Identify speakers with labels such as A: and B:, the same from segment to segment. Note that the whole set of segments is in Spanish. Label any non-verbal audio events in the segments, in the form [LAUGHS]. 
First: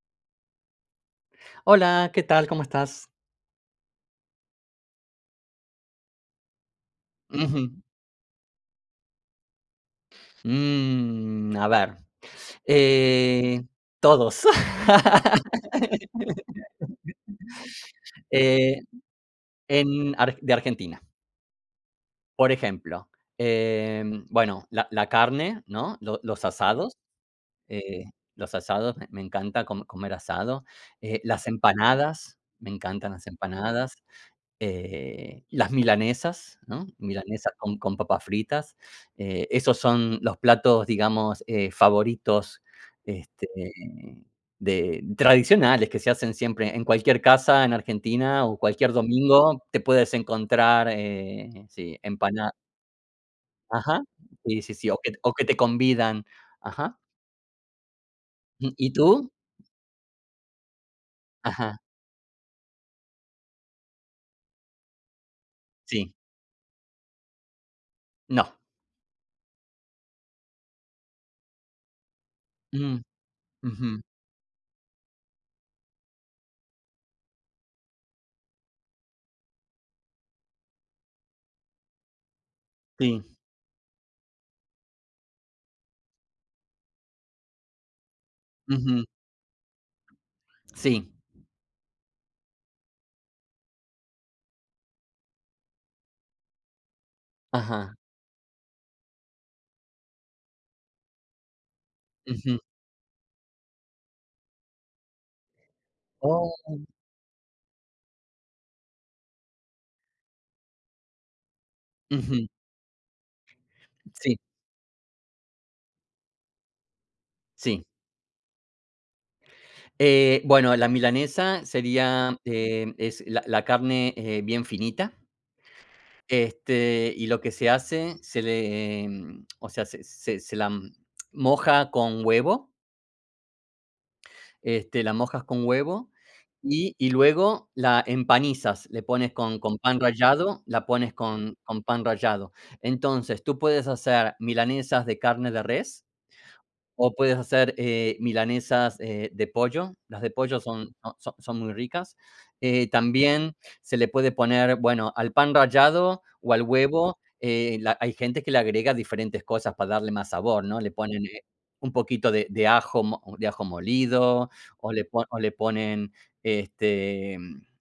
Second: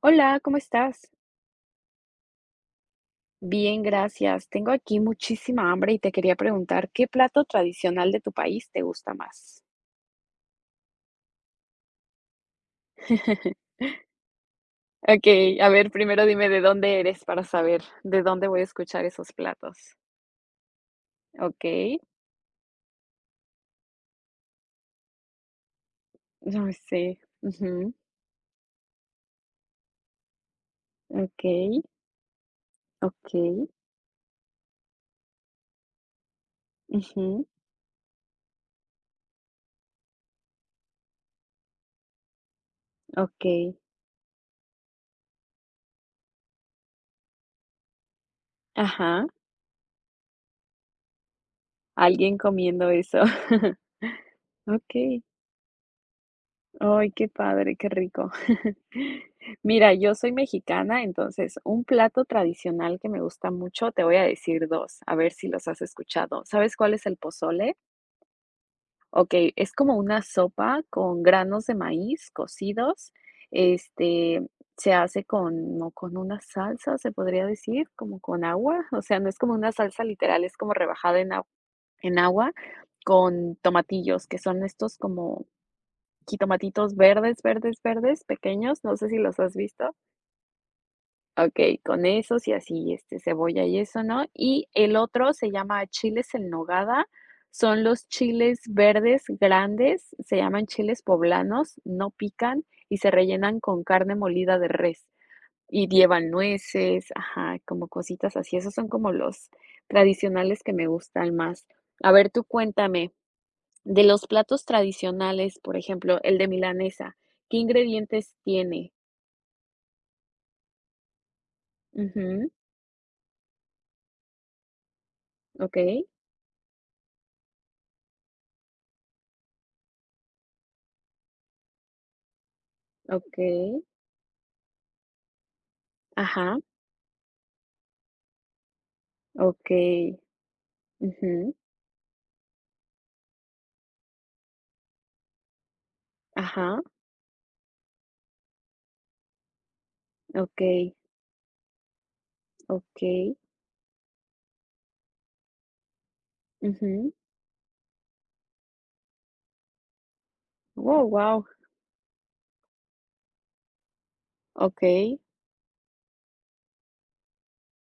A: Hola, ¿cómo estás?
B: Hola, ¿qué tal? ¿Cómo estás?
A: Bien, gracias. Tengo aquí muchísima hambre y te quería preguntar, ¿qué plato
B: Ujú.
A: tradicional de tu país te gusta más?
B: A ver, eh,
A: [LAUGHS]
B: todos.
A: Ok, a
B: [LAUGHS]
A: ver, primero dime de dónde eres para saber de dónde voy a
B: Eh,
A: escuchar esos platos.
B: en Ar de Argentina,
A: Ok,
B: por ejemplo, bueno, la carne, ¿no? Lo Los
A: no
B: asados,
A: sé. Ujú,
B: eh, los asados, me encanta co comer asado,
A: ok,
B: las empanadas, me encantan las
A: ok,
B: empanadas. Las milanesas, ¿no?
A: ujú,
B: Milanesas con papas fritas, esos son los platos, digamos, favoritos,
A: ok.
B: este, de tradicionales que se hacen siempre en cualquier casa en Argentina o cualquier
A: Ajá,
B: domingo te puedes encontrar, sí,
A: alguien
B: empana
A: comiendo eso. [LAUGHS]
B: ajá, sí, sí, sí,
A: Ok.
B: o que te convidan, ajá.
A: Ay, qué padre, qué rico.
B: Mm, ¿y
A: [LAUGHS]
B: tú?
A: Mira, yo soy mexicana, entonces
B: Ajá,
A: un plato tradicional que me gusta mucho, te voy a decir dos, a ver si los has
B: sí,
A: escuchado. ¿Sabes cuál es el pozole?
B: no.
A: Ok, es como una sopa con granos de maíz
B: Mm,
A: cocidos.
B: ujú,
A: Este se hace con, no, con una salsa, se podría decir, como con agua. O sea, no es como una salsa literal, es como rebajada en, agu- en agua
B: sí,
A: con tomatillos, que son estos como jitomatitos verdes, verdes, verdes, pequeños, no
B: ujú,
A: sé si los has visto.
B: sí,
A: Ok, con esos y así, este, cebolla y eso, ¿no? Y el otro se llama chiles en nogada, son
B: ajá,
A: los chiles verdes grandes, se llaman chiles poblanos, no
B: ujú,
A: pican y se rellenan con carne molida de res. Y llevan
B: oh,
A: nueces, ajá, como cositas así. Esos son como los tradicionales que me gustan más. A ver, tú
B: ujú.
A: cuéntame, de los
B: Sí,
A: platos tradicionales, por ejemplo, el de milanesa, ¿qué
B: sí.
A: ingredientes tiene?
B: Bueno, la milanesa sería,
A: Ujú,
B: es la carne, bien finita,
A: okey,
B: y lo que se hace, o sea, se la moja con huevo,
A: okey,
B: la mojas con huevo
A: ajá,
B: y luego la empanizas, le pones con pan
A: okey,
B: rallado, la pones
A: ujú,
B: con pan rallado. Entonces, tú puedes hacer milanesas de carne de res.
A: ajá,
B: O puedes hacer, milanesas, de pollo. Las de pollo son
A: okey,
B: no, son muy ricas.
A: okey,
B: También se le puede poner, bueno, al pan rallado o al
A: ujú.
B: huevo, la hay gente que le agrega diferentes cosas para darle más sabor, ¿no? Le
A: Wow.
B: ponen,
A: Wow.
B: un poquito de ajo mo de ajo molido,
A: Okey,
B: o le ponen, este,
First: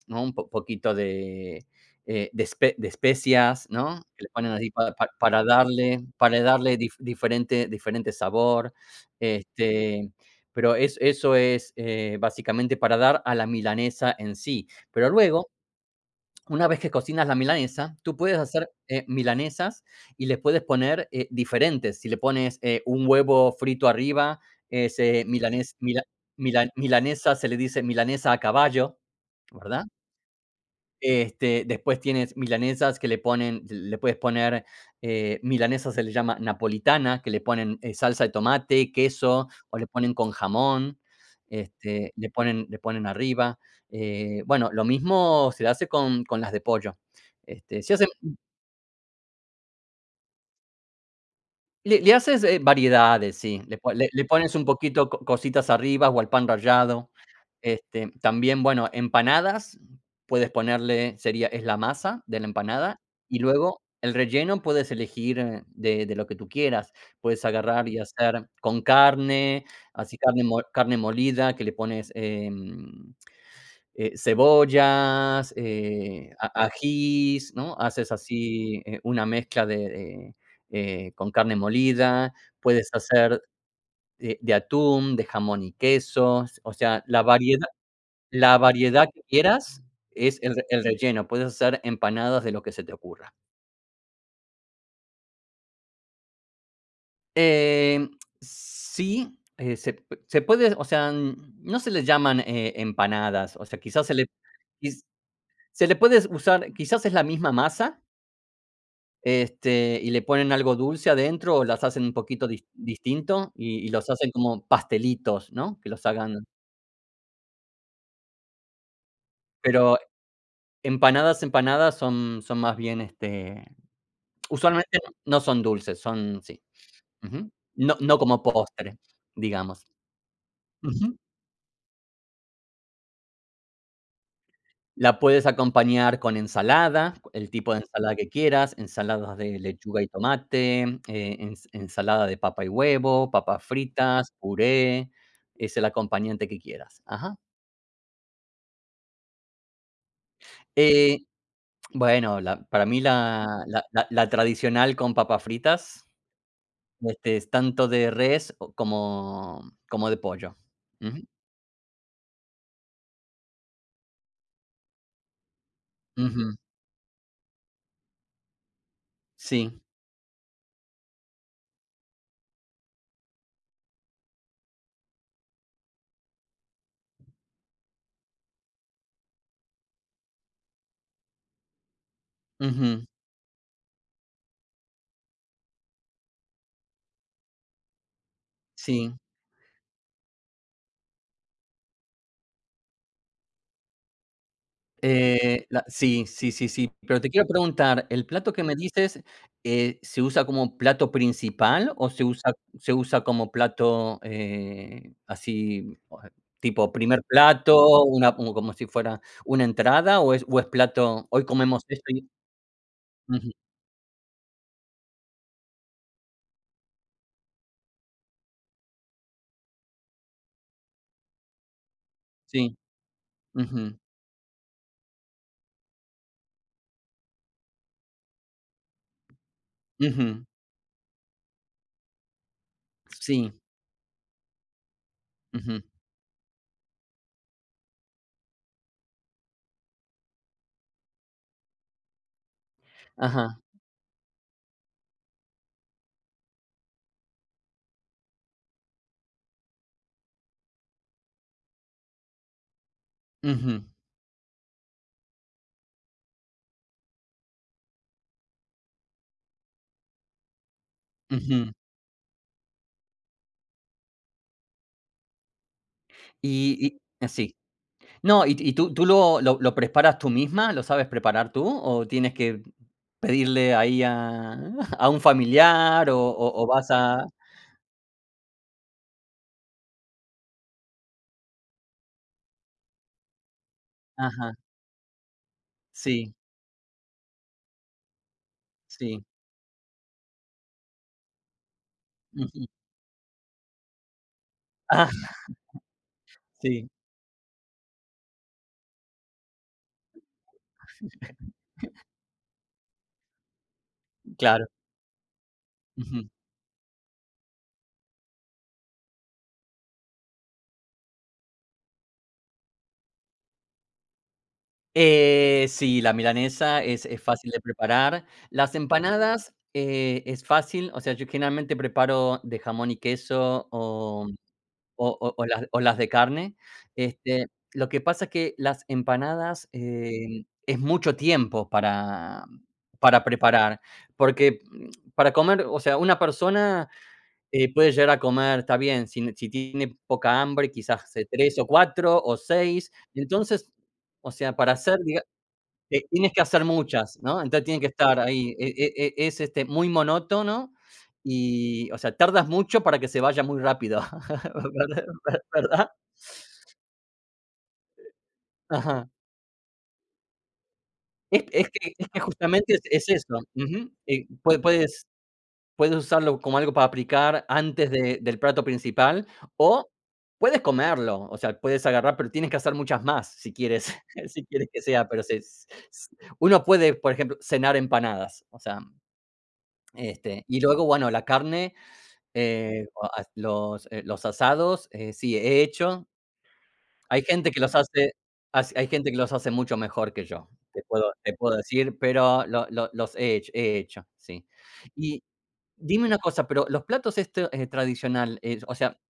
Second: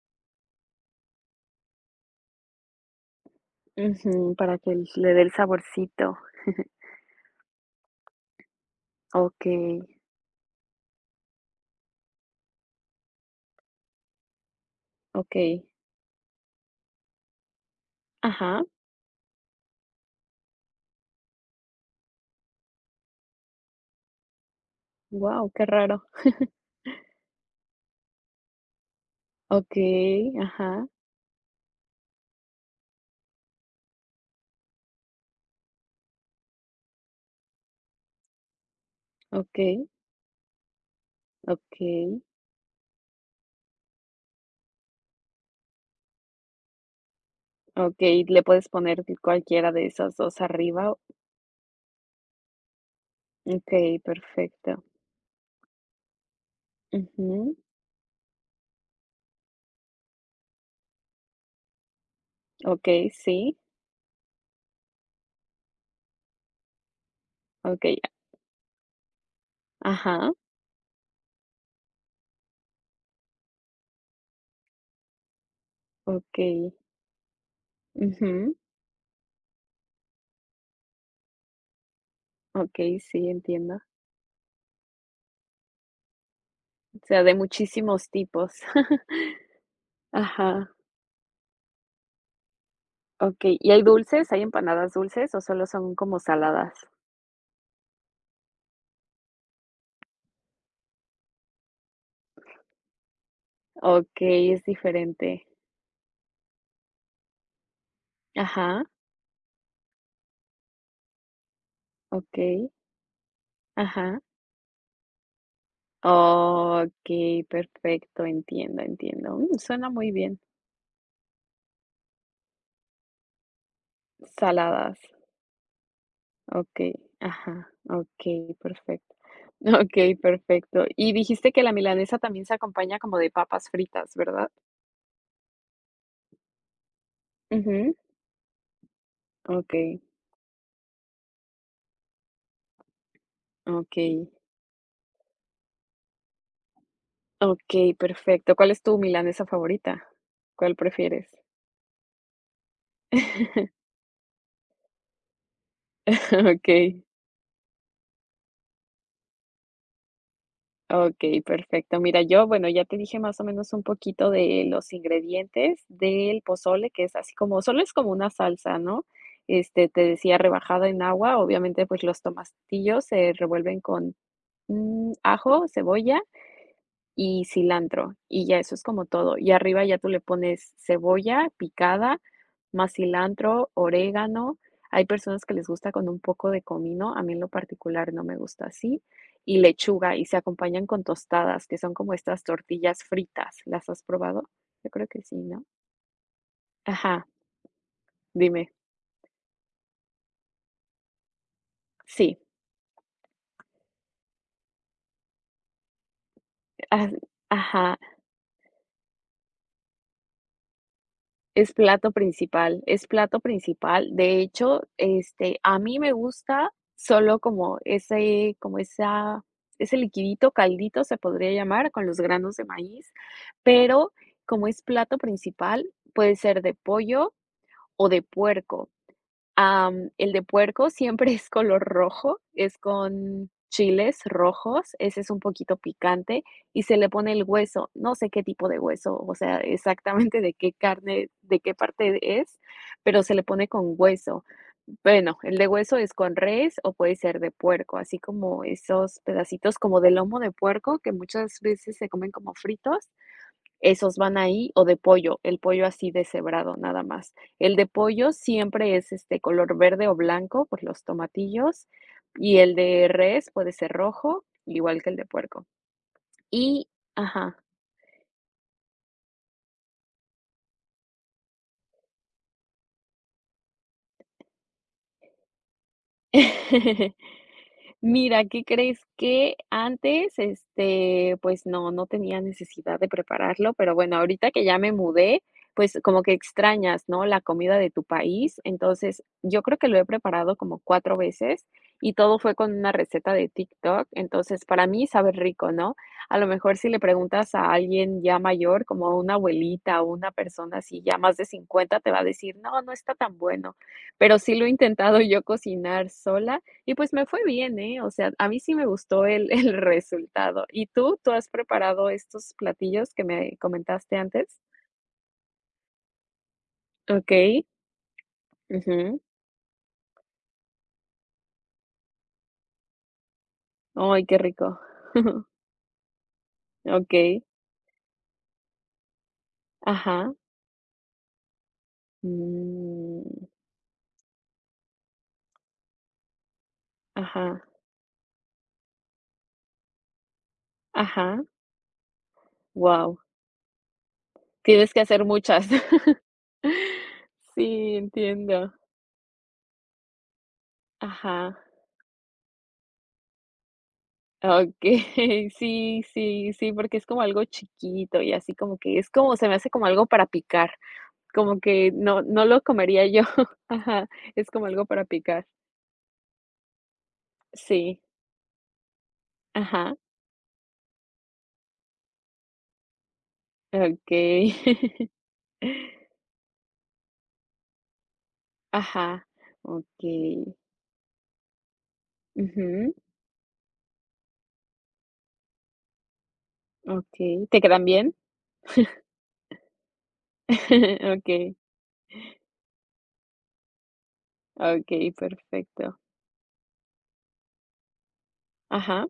B: ¿no? Un po poquito de espe de especias, ¿no? Que le
A: ujú,
B: ponen
A: para
B: así
A: que l
B: pa pa
A: le dé el
B: para darle
A: saborcito.
B: diferente sabor.
A: Okey,
B: Este, pero es eso es, básicamente para dar a la milanesa en sí. Pero luego,
A: okey,
B: una vez que cocinas la milanesa, tú puedes
A: ajá,
B: hacer, milanesas y les puedes poner, diferentes. Si le pones, un huevo frito arriba, es,
A: wow. Qué raro.
B: milanesa se le dice milanesa a caballo, ¿verdad?
A: Okey, ajá,
B: Después tienes milanesas que le puedes poner, milanesa se le llama napolitana, que le ponen, salsa de tomate, queso, o le
A: okey,
B: ponen con jamón,
A: okey,
B: le ponen arriba. Bueno, lo mismo se hace con las de pollo. Este, se hace
A: okey, le puedes poner cualquiera de esas 2 arriba.
B: Le haces, variedades, sí, le po
A: Okey,
B: le le pones un
A: perfecto.
B: poquito co cositas arriba o al pan rallado.
A: Ujú.
B: También, bueno, empanadas, puedes ponerle sería es la masa de la empanada,
A: Okey,
B: y
A: sí.
B: luego el relleno puedes elegir, de lo que tú quieras. Puedes agarrar y
A: Okey.
B: hacer con carne, así
A: Ajá.
B: carne molida que le pones, cebollas,
A: Okey.
B: a ajís, ¿no? Haces
A: Ujú.
B: así, una mezcla de, con carne molida, puedes
A: Okey, sí,
B: hacer
A: entiendo.
B: de atún, de jamón y queso, o
A: O
B: sea,
A: sea, de muchísimos tipos.
B: la variedad
A: [LAUGHS]
B: que quieras es
A: Ajá.
B: el relleno, puedes hacer empanadas de lo que se te ocurra.
A: Okey, ¿y hay dulces? ¿Hay empanadas dulces o solo son como saladas?
B: Em, sí, se puede, o sea, no se les llaman, empanadas, o sea, quizás
A: Okey, es
B: quiz
A: diferente.
B: se le puedes usar, quizás es la misma masa.
A: Ajá.
B: Y le ponen algo dulce adentro o las hacen un poquito
A: Okey.
B: distinto y los
A: Ajá.
B: hacen como pastelitos, ¿no? Que los hagan.
A: Okey, perfecto. Entiendo, entiendo. Mm, suena
B: Pero
A: muy bien.
B: empanadas, empanadas son más bien, usualmente
A: Saladas.
B: no son dulces, son sí.
A: Okey.
B: Ujú.
A: Ajá.
B: No, no como
A: Okey,
B: postre,
A: perfecto.
B: digamos.
A: Okey, perfecto. Y
B: Ujú.
A: dijiste que la milanesa también se acompaña como de papas fritas, ¿verdad?
B: La puedes acompañar con ensalada, el tipo de
A: Ujú.
B: ensalada que quieras, ensaladas de
A: Okey,
B: lechuga y tomate, ensalada de papa y huevo, papas
A: okey,
B: fritas, puré, es el acompañante que quieras. Ajá.
A: okey, perfecto. ¿Cuál es tu milanesa favorita? ¿Cuál
B: Eh,
A: prefieres?
B: bueno, la para mí
A: [LAUGHS]
B: la tradicional con papas fritas,
A: Okey,
B: es tanto de res o como de pollo. Ujú,
A: okey, perfecto. Mira, yo, bueno, ya te dije más o menos un poquito de los ingredientes del
B: ujú,
A: pozole, que es así como solo es como una salsa, ¿no?
B: sí,
A: Este, te decía, rebajada en agua, obviamente, pues, los tomatillos se revuelven con, mm, ajo, cebolla y cilantro, y ya eso es como todo. Y arriba ya tú le pones cebolla picada, más
B: ujú,
A: cilantro, orégano. Hay personas que les gusta con un poco de comino, a mí en lo particular no me gusta así,
B: sí.
A: y lechuga, y se acompañan con tostadas, que son como estas tortillas fritas. ¿Las has probado? Yo creo que sí, ¿no?
B: La Sí, sí, sí, sí. Pero
A: Ajá,
B: te quiero preguntar, ¿el plato que
A: dime.
B: me dices, se usa como plato principal o
A: Sí,
B: se usa como plato, así, o tipo
A: ah,
B: primer
A: ajá.
B: plato, una como si fuera una entrada, o es plato hoy
A: Es
B: comemos esto?
A: plato principal, es plato
B: Ujú,
A: principal. De hecho, este, a mí me gusta solo como ese como esa ese liquidito, caldito, se podría llamar, con los granos de
B: sí,
A: maíz,
B: ujú,
A: pero como es plato principal, puede ser de pollo o de puerco. Am, el de
B: ujú,
A: puerco siempre es color rojo, es con
B: sí,
A: chiles rojos, ese es un poquito
B: ujú,
A: picante y se le pone el hueso, no sé qué tipo de hueso, o sea, exactamente de qué carne, de qué parte es, pero se le
B: ajá,
A: pone con hueso. Bueno, el de hueso es con res o puede ser de puerco, así como esos pedacitos como de lomo de puerco que muchas veces se comen como fritos.
B: ujú,
A: Esos van ahí, o de pollo, el pollo así deshebrado, nada más. El de pollo siempre es, este, color verde o blanco por los
B: ujú.
A: tomatillos, y el de res puede ser rojo, igual que el de puerco.
B: Y
A: Y
B: ah, sí.
A: ajá.
B: No, ¿y tú lo preparas tú misma? ¿Lo sabes preparar tú o tienes que pedirle ahí a [LAUGHS] a un familiar o vas
A: [LAUGHS]
B: a
A: Mira, ¿qué crees? Que antes, este, pues no, no tenía necesidad de prepararlo, pero bueno, ahorita
B: ajá,
A: que ya me mudé, pues como que
B: sí,
A: extrañas, ¿no? La comida de tu país. Entonces,
B: sí,
A: yo creo que lo he preparado como cuatro veces y todo fue
B: ujú,
A: con una receta de TikTok. Entonces, para
B: [LAUGHS]
A: mí
B: ah,
A: sabe rico, ¿no? A lo mejor
B: sí,
A: si le preguntas a alguien ya mayor, como a una abuelita o una persona así ya más de 50, te va a decir, no, no está tan bueno. Pero sí lo
B: claro.
A: he intentado yo cocinar sola y pues me fue bien, ¿eh? O sea, a mí sí me gustó el [LAUGHS] el resultado. ¿Y tú? ¿Tú has preparado estos platillos que me comentaste antes?
B: Sí, la milanesa es fácil de
A: Okey,
B: preparar. Las
A: ujú.
B: empanadas, es fácil, o sea, yo generalmente preparo de jamón y queso
A: Ay,
B: o
A: qué rico.
B: las o las de carne.
A: Okey,
B: Este, lo que pasa es que las empanadas,
A: ajá,
B: es mucho tiempo para
A: mm,
B: preparar, porque, mm, para comer, o sea, una persona,
A: ajá,
B: puede llegar a comer, está bien, si tiene poca hambre, quizás,
A: ajá,
B: 3 o 4 o seis.
A: wow.
B: Entonces, o sea, para
A: Tienes
B: hacer,
A: que hacer muchas. [LAUGHS]
B: tienes que hacer muchas, ¿no? Entonces tiene que
A: Sí,
B: estar ahí.
A: entiendo.
B: Es, muy monótono
A: Ajá,
B: y, o sea, tardas mucho para que se vaya muy rápido.
A: okey,
B: [LAUGHS] ¿verd
A: [LAUGHS]
B: Verdad?
A: sí, sí, sí, porque es como algo chiquito y así como que es
B: Ajá.
A: como se me hace como algo para picar. Como que
B: Es que
A: no, no lo
B: Justamente es
A: comería yo.
B: eso.
A: [LAUGHS]
B: Ujú.
A: Ajá, es como algo para picar.
B: Puedes usarlo como algo para aplicar antes
A: Sí,
B: de del plato principal o
A: ajá,
B: puedes comerlo, o sea, puedes agarrar, pero tienes que hacer muchas más si quieres [LAUGHS] si
A: okey.
B: quieres que sea, pero se s
A: [LAUGHS]
B: uno puede, por ejemplo, cenar empanadas, o sea.
A: Ajá, okey.
B: Y luego, bueno, la carne,
A: Ujú,
B: o as los asados, sí, he hecho. Hay
A: okey.
B: gente que
A: ¿Te
B: los
A: quedan
B: hace
A: bien?
B: hace hay gente que los hace mucho mejor que yo, te
A: [LAUGHS]
B: puedo
A: Okey,
B: decir, pero lo los he hecho, sí.
A: okey,
B: Y
A: perfecto.
B: dime una cosa, pero los platos esto, tradicional, o sea,
A: Ajá,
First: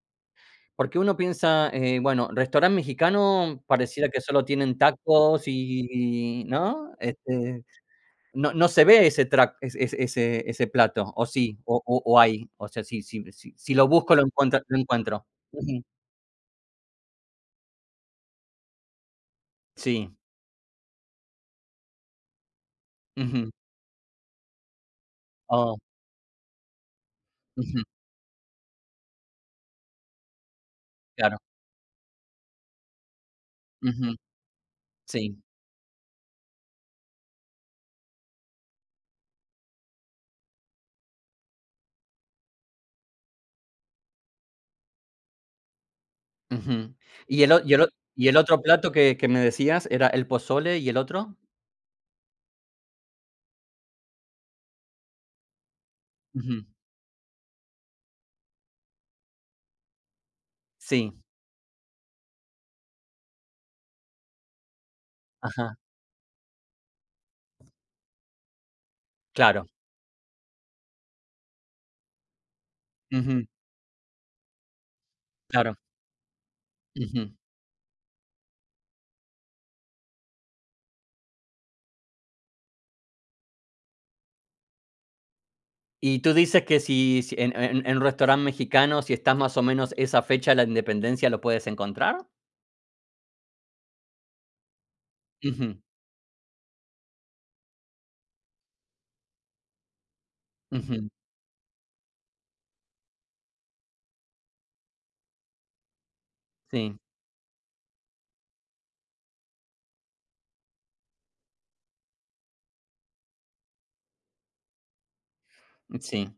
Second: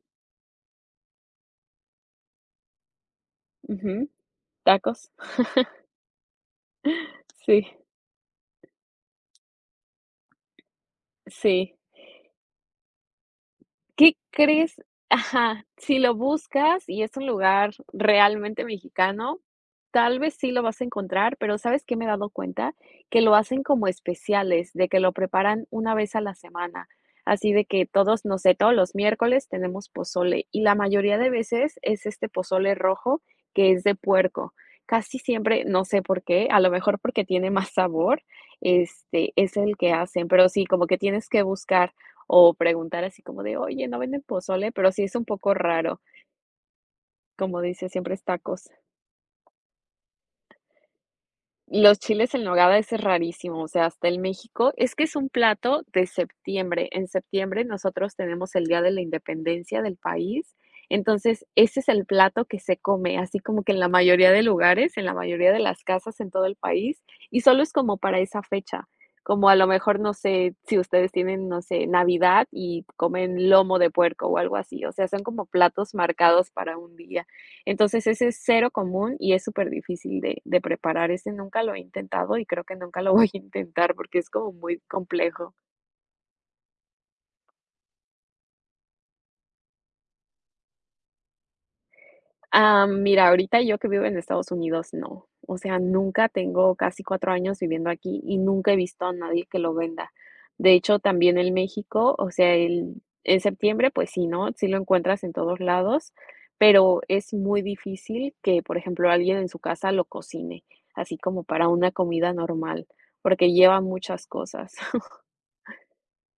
B: porque uno piensa, bueno, restaurante mexicano pareciera
A: ujú,
B: que solo tienen
A: tacos.
B: tacos
A: [LAUGHS]
B: y, ¿no?
A: Sí,
B: No se ve ese track, ese plato, o sí,
A: sí.
B: o hay, o sea, si lo
A: ¿Qué
B: busco lo encuentro,
A: crees? Ajá,
B: Ujú.
A: si lo buscas y es un lugar realmente mexicano,
B: Sí,
A: tal vez sí lo vas a encontrar, pero ¿sabes qué me he dado cuenta? Que lo
B: ujú.
A: hacen como especiales, de que lo preparan
B: Oh,
A: una vez a la semana. Así de
B: ujú,
A: que todos, no sé, todos los miércoles tenemos pozole y la mayoría de
B: claro,
A: veces es este pozole rojo que es de
B: ujú,
A: puerco. Casi
B: sí,
A: siempre, no sé por qué, a lo mejor porque tiene más sabor, este, es el que hacen, pero sí, como que tienes que buscar o preguntar así como de: "Oye, ¿no venden pozole?", pero sí es un poco raro,
B: ujú. ¿Y el o
A: como dice siempre es
B: y el otro
A: tacos.
B: plato que me decías era el pozole y el otro?
A: Los chiles en nogada es rarísimo, o sea, hasta el México es que es un plato de
B: Ujú,
A: septiembre. En septiembre nosotros tenemos el Día de la Independencia del país,
B: sí,
A: entonces ese es el plato que se come, así como que en la mayoría de lugares, en la mayoría de
B: ajá,
A: las casas en todo el país, y solo es como para esa fecha, como a lo
B: claro,
A: mejor, no sé, si ustedes tienen, no sé, Navidad y
B: ujú,
A: comen lomo de puerco o algo así, o sea, son como
B: claro,
A: platos marcados para un día.
B: ujú.
A: Entonces, ese es cero común y es súper difícil de preparar, ese nunca lo he intentado y creo que nunca lo [LAUGHS] voy a intentar porque es como muy complejo.
B: Y tú dices que si en un restaurante mexicano, si estás más o menos esa fecha de la independencia, ¿lo puedes encontrar?
A: Ah, mira, ahorita yo que vivo en Estados Unidos, no. O
B: Ujú,
A: sea, nunca tengo casi 4 años viviendo aquí y nunca he visto a nadie que lo venda. De hecho,
B: ujú,
A: también en México, o sea, el en septiembre, pues sí, ¿no? Sí lo encuentras en todos lados,
B: sí,
A: pero es muy difícil que, por ejemplo, alguien en su casa lo cocine, así como para una comida normal, porque lleva muchas cosas.
B: sí.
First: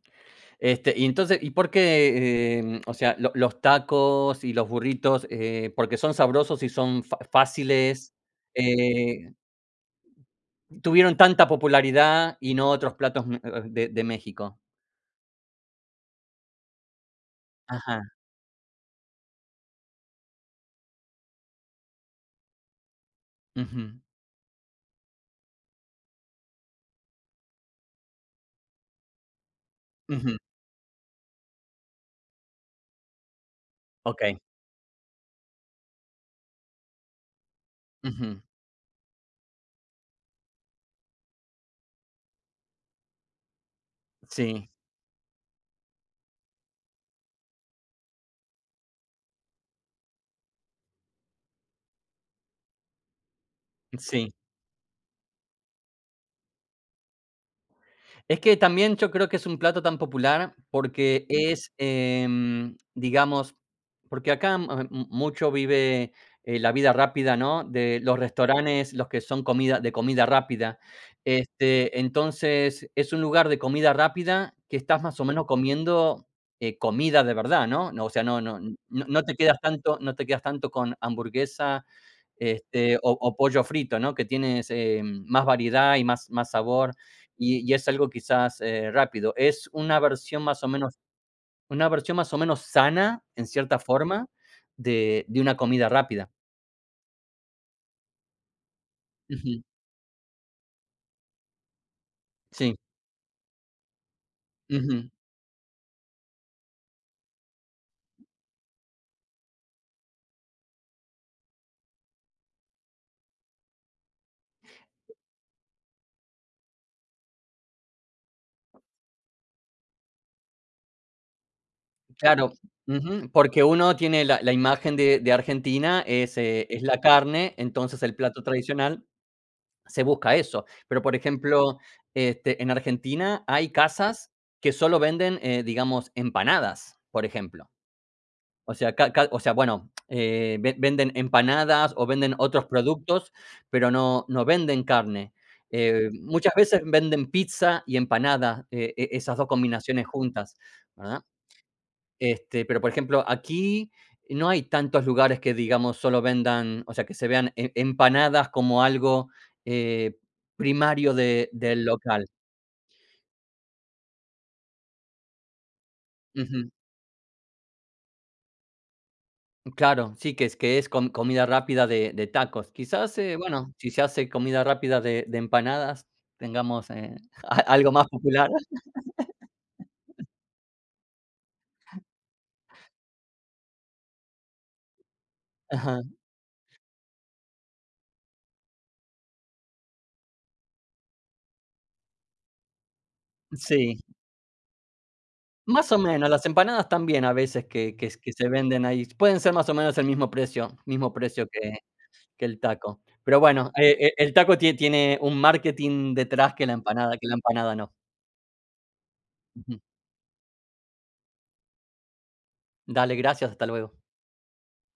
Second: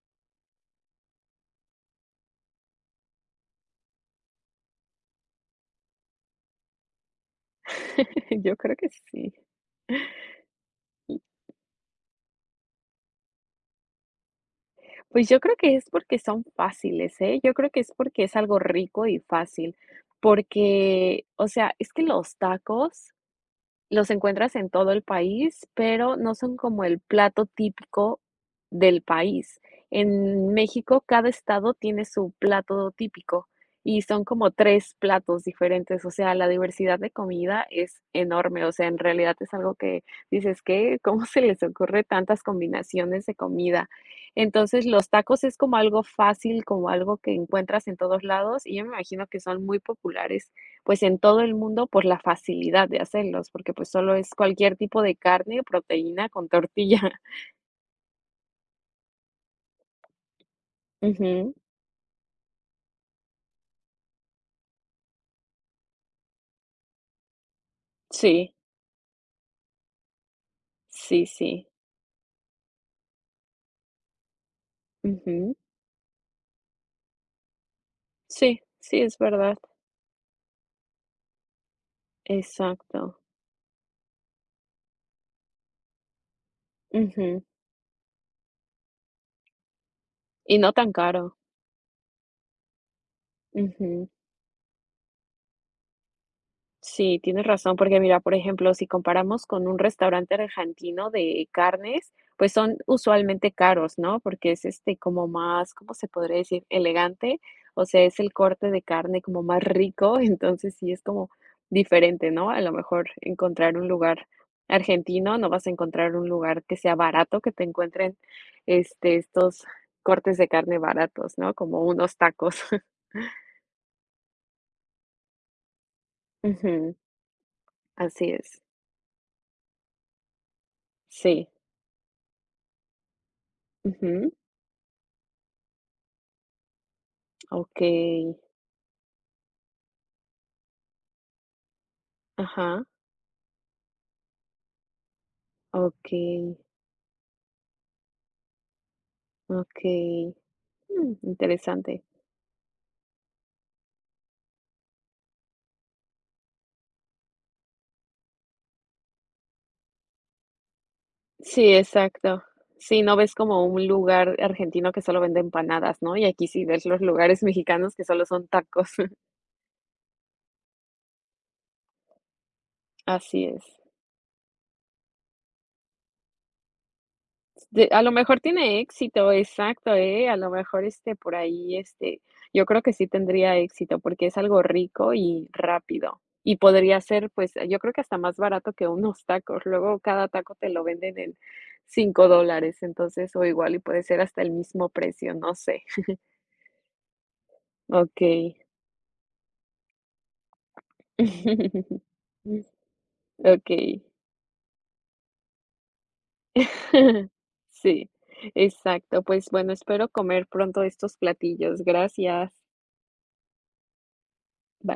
B: Y entonces, ¿y por qué, o sea, los tacos y los burritos, porque son sabrosos y son fáciles,
A: [LAUGHS] Yo creo que
B: eh,
A: sí.
B: tuvieron tanta popularidad y no otros platos de México?
A: Pues yo creo que es porque son fáciles, ¿eh? Yo creo que es
B: Ajá,
A: porque es algo rico y fácil, porque, o sea, es que los tacos
B: ujú,
A: los encuentras en todo el país, pero no son como el plato típico del país.
B: ujú,
A: En México, cada estado tiene su plato típico y son
B: ok,
A: como 3 platos diferentes, o sea, la diversidad de comida es
B: ujú.
A: enorme, o sea, en realidad es algo que dices: "¿Qué? ¿Cómo se les ocurre tantas combinaciones de comida?".
B: Sí,
A: Entonces, los tacos es como algo fácil, como algo que encuentras en todos lados, y yo me imagino que son muy populares pues, en todo el mundo por la facilidad de hacerlos, porque, pues, solo es
B: sí.
A: cualquier tipo de carne o proteína con tortilla. [LAUGHS]
B: Es que también yo creo que es un plato tan popular porque
A: Ujú.
B: es, digamos, porque acá mucho vive la vida rápida, ¿no? De los
A: Sí,
B: restaurantes, los que son comida, de comida rápida.
A: sí, sí.
B: Entonces, es un lugar de comida rápida que estás más o menos
A: Ujú.
B: comiendo comida de verdad, ¿no? No, o sea, no, no,
A: Sí, sí,
B: no,
A: es
B: no te
A: verdad.
B: quedas tanto, no te quedas tanto con hamburguesa,
A: Exacto.
B: o pollo frito, ¿no? Que tienes, más variedad y más, más sabor.
A: Ujú.
B: Y es algo quizás, rápido. Es una versión
A: Y
B: más o
A: no tan
B: menos
A: caro.
B: una versión más o menos sana, en cierta
A: Ujú.
B: forma, de una comida rápida.
A: Sí, tienes razón, porque mira, por ejemplo, si comparamos
B: Ujú.
A: con un restaurante argentino de carnes, pues
B: Sí.
A: son usualmente caros, ¿no? Porque es este
B: Ujú.
A: como más, ¿cómo se podría decir? Elegante, o sea, es el corte de carne como más rico, [LAUGHS] entonces sí es como diferente, ¿no? A lo mejor encontrar un lugar argentino, no vas a encontrar un lugar que sea barato, que te encuentren estos cortes de carne baratos, ¿no? Como unos
B: Claro.
A: tacos.
B: Ujú.
A: [LAUGHS]
B: Porque uno tiene la imagen de Argentina es
A: Ujú,
B: la carne, entonces el
A: así
B: plato
A: es.
B: tradicional se busca eso. Pero, por
A: Sí.
B: ejemplo, en Argentina hay casas
A: Ujú.
B: que solo venden, digamos, empanadas, por ejemplo.
A: Okay,
B: O sea, ca ca o sea, bueno, ve venden empanadas o venden otros
A: ajá,
B: productos, pero no venden carne. Muchas
A: okay,
B: veces venden pizza y empanada, esas 2 combinaciones
A: okay,
B: juntas,
A: mm,
B: ¿verdad?
A: interesante.
B: Pero, por ejemplo, aquí no hay tantos lugares que, digamos, solo vendan, o sea, que se vean empanadas como algo, eh, primario de
A: Sí,
B: del local.
A: exacto. Sí, no ves como un lugar argentino que solo vende empanadas, ¿no? Y aquí sí ves los lugares mexicanos que solo son tacos. [LAUGHS]
B: Claro, sí, que es comida rápida de tacos. Quizás,
A: Así es.
B: bueno, si se hace comida rápida de empanadas, tengamos, [LAUGHS] a
A: De
B: algo
A: a
B: más
A: lo mejor
B: popular.
A: tiene éxito, exacto, ¿eh? A lo mejor, este, por ahí, este, yo creo que sí tendría éxito, porque es algo rico y
B: Ajá,
A: rápido. Y podría ser, pues, yo creo que hasta más barato que unos tacos. Luego cada taco te lo venden en $5, entonces, o igual y
B: sí,
A: puede ser hasta el mismo precio, no sé.
B: más o menos, las empanadas también a veces que
A: Okey.
B: se venden ahí, pueden ser más o menos el mismo precio que el taco. Pero bueno,
A: Okey.
B: el taco tiene un marketing detrás
A: [LAUGHS]
B: que la empanada,
A: [LAUGHS]
B: no.
A: Sí, exacto. Pues, bueno,
B: Ujú.
A: espero comer pronto estos platillos. Gracias.
B: Dale, gracias, hasta luego.
A: Bye.